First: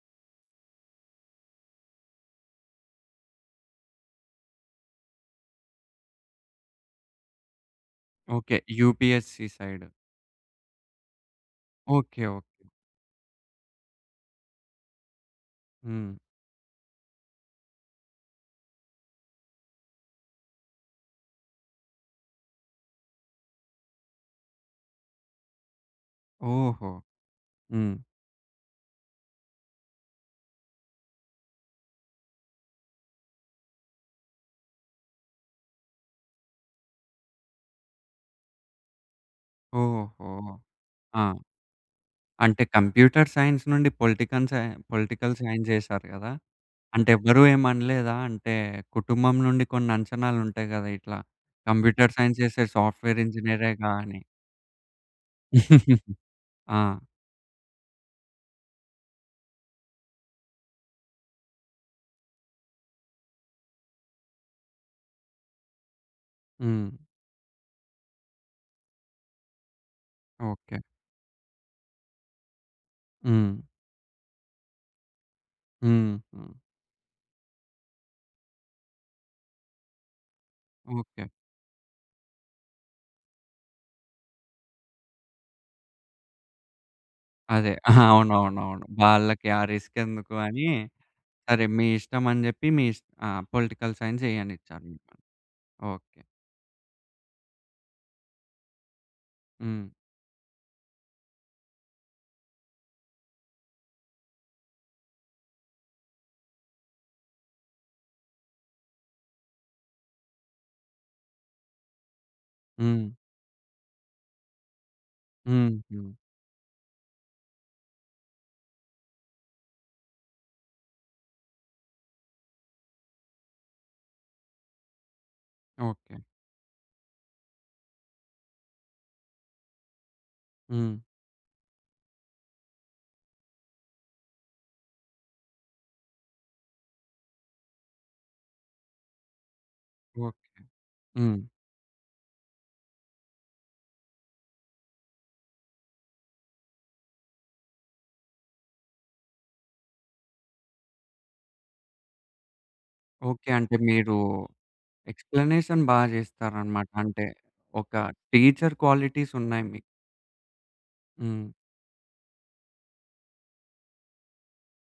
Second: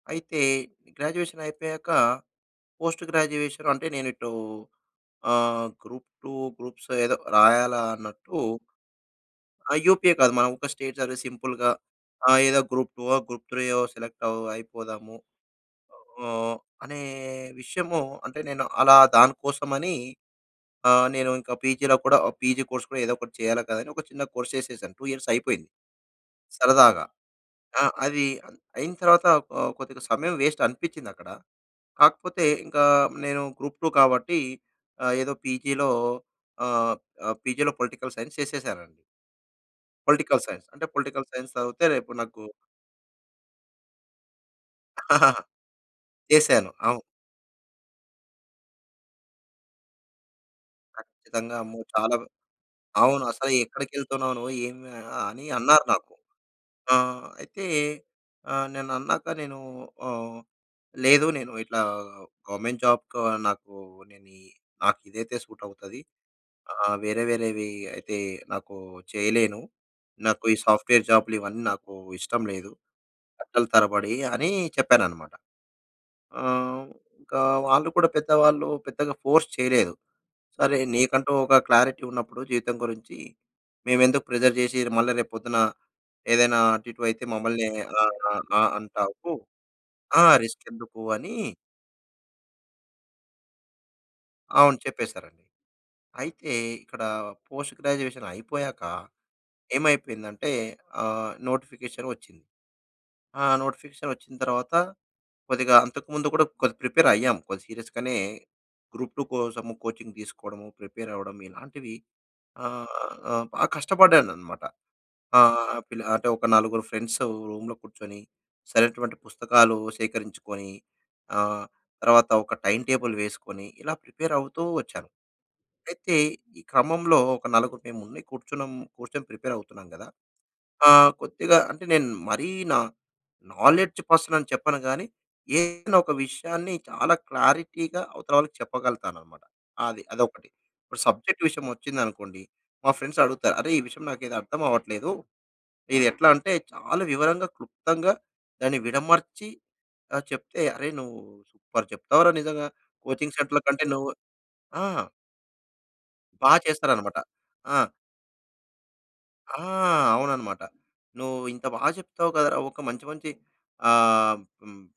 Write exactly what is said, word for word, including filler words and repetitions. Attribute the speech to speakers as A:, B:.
A: అయితే గ్రాడ్యుయేషన్ అయిపోయాక post graduation అంటే, నేను ఇటు ఆహ్, గ్రూప్-2, గ్రూప్స్ ఏదో రాయాలా అన్నట్టు
B: ఓకే. యూపీఎస్సీ
A: ఆ!
B: సైడు.
A: యూపీఏ కాదు. మనం ఒక స్టేట్ సర్వీస్ సింపుల్‌గా.
B: ఓకే.
A: ఆ!
B: ఓకే.
A: ఏదో గ్రూప్-2 ఓ, గ్రూప్-3 యో సెలెక్ట్ అవ్ అయిపోదాము.
B: హ్మ్.
A: ఆహ్, అనే విషయము అంటే నేను అలా దానికోసమని నేను ఇంకా పీజీలో కూడా పీజీ కోర్స్ కూడా ఏదో ఒకటి చేయాలి కదా! అని ఒక చిన్న కోర్స్ చేసేశాను. టూ ఇయర్స్ అయిపోయింది.
B: ఓహో!
A: సరదాగా. ఆ
B: హ్మ్.
A: అది అయిన తరువాత ఆహ్, కొద్దిగా సమయం పేస్ట్ అనిపిచ్చిందక్కడ. కాకపోతే ఇంకా నేను గ్రూప్-2 కాబట్టి ఏదో పీజీలో ఆహ్, పీజీలో పొలిటికల్ సైన్స్ చేసేసానండి.
B: ఓహో!
A: Political science. అంటే
B: ఆ!
A: పొలిటికల్ సైన్స్ చదివితే రేపు నాకు
B: అంటే కంప్యూటర్ సైన్స్ నుండి పొలిటికన్ సై పొలిటికల్ సైన్స్ చేసారు గదా!
A: చేశాను. అవు
B: అంటే ఎవరు ఏమనలేదా? అంటే కుటుంబం నుండి కొన్ని అంచనాలుంటాయి గదా! ఇట్లా
A: ఖచ్చితంగా. అమ్మో! చాలా
B: కంప్యూటర్ సైన్స్ చేసే సాఫ్ట్‌వేర్
A: అవును. అసలు
B: ఇంజినీరేగాని
A: ఎక్కడికెళ్తున్నావు నువ్వు? ఏమి అని అన్నారు నాకు.
B: ఆ!
A: ఆహ్, అయితే నేనన్నాక నేను ఆహ్, లేదు నేను ఇట్లా గవర్నమెంట్ జాబ్‌కు నాకు నేను నాకు ఇదైతే సూటవుతది.
B: హ్మ్.
A: ఆహ్, వేరే వేరేవి అయితే నాకు చేయలేను. నాకు ఈ
B: ఓకే.
A: సాఫ్ట్‌వేర్ జాబ్‌లు ఇవన్నీ నాకు ఇష్టం లేదు.
B: హ్మ్.
A: గంటలు తరబడి అని చెప్పాననమాట.
B: హుహు.
A: ఆహ్, ఇంకా వాళ్ళు కూడా పెద్దవాళ్ళు పెద్దగా ఫోర్స్ చేయలేదు. సరే
B: ఓకే.
A: నీకంటూ ఒక క్లారిటీ ఉన్నప్పుడు జీవితం గురించి మేమెందుకు ప్రెజర్ చేసి మళ్ళా రేపు పొద్దున ఏదైనా అటు ఇటు అయితే మమ్మల్ని
B: అదే.
A: ఆహ్, ఆ ఆ
B: అవునవునవును.
A: అంటావు.
B: వాళ్ళకి ఆ
A: ఆ!
B: రిస్కేందుకు
A: రిస్క్
B: అని
A: ఎందుకు అని
B: సరే, మీ ఇష్టమని చెప్పి మీ ఆ పొలిటికల్ సైన్స్
A: అవును
B: జెయ్యనిచ్చారనమాట.
A: చెప్పేసారండి.
B: ఓకే.
A: అయితే ఇక్కడ పోస్ట్ గ్రాడ్యుయేషన్ అయిపోయాక.
B: హ్మ్.
A: ఏమైపోయిందంటే? ఆహ్, నోటిఫికేషన్ వచ్చింది. ఆ! నోటిఫికేషన్ వచ్చిన తర్వాత, కొద్దిగా అంతకుముందు కూడా కొద్దిగా ప్రిపేర్ అయ్యాం. కొద్ది సీరియస్‌గానే గ్రూప్-2 కోసము కోచింగ్ తీసుకోవడము, ప్రిపేర్ అవ్వడం, ఇలాంటివి
B: హ్మ్.
A: ఆహ్, ఆహ్, బాగా కష్టపడ్డానన్నమాట. ఆహ్,
B: హుహు.
A: అంటే ఒక నలుగురు ఫ్రెండ్స్ రూమ్‌లో కూర్చొని, సరైనటువంటి పుస్తకాలు సేకరించుకొని, ఆహ్, తర్వాత ఒక టైమ్ టేబుల్ వేసుకొని ఇలా ప్రిపేర్ అవుతూ వచ్చాను. అయితే
B: ఓకే.
A: ఈ క్రమంలో ఒక నలుగురు మేము కూర్చున్నాం, కూర్చొని ప్రిపేర్ అవుతున్నాం గదా!
B: హ్మ్.
A: ఆహ్, కొద్దిగా అంటే నేను మరీ నా నాలెడ్జ్ పర్సనని చెప్పను గాని. ఏదైనా ఒక విషయాన్ని చాలా క్లారిటీగా అవతల వాళ్ళకి చెప్పగలతానన్నమాట. అది
B: ఓకే.
A: అదొకటి. ఇప్పుడు
B: హ్మ్.
A: సబ్జెక్ట్ విషయం వచ్చింది అనుకోండి మా ఫ్రెండ్స్ అడుగుతారు "అరె! ఈ విషయం నాకు అర్థమవ్వట్లేదు. ఇది ఎట్లా అంటే" చాలా వివరంగా, క్లుప్తంగా దాన్ని విడమర్చి చెప్తే, "అరె నువ్వు సూపర్ చెప్తావురా నిజంగా. Coaching
B: okay.
A: సెంటర్‌ల
B: అంటే
A: కంటే నువ్వు"
B: మీరు
A: ఆ!
B: ఎక్స్‌ప్లనేషన్ బాగా
A: బా
B: చేస్తారన్నమాట.
A: చేస్తారన్నమాట.
B: అంటే
A: ఆ!
B: ఒక టీచర్ క్వాలిటీస్
A: ఆ!
B: ఉన్నాయి మీకు.
A: అవునన్నమాట. "నువ్వు
B: హ్మ్.
A: ఇంత బాగా చెప్తావు కదరా! ఒక మంచి మంచి" ఆహ్, హ్మ్.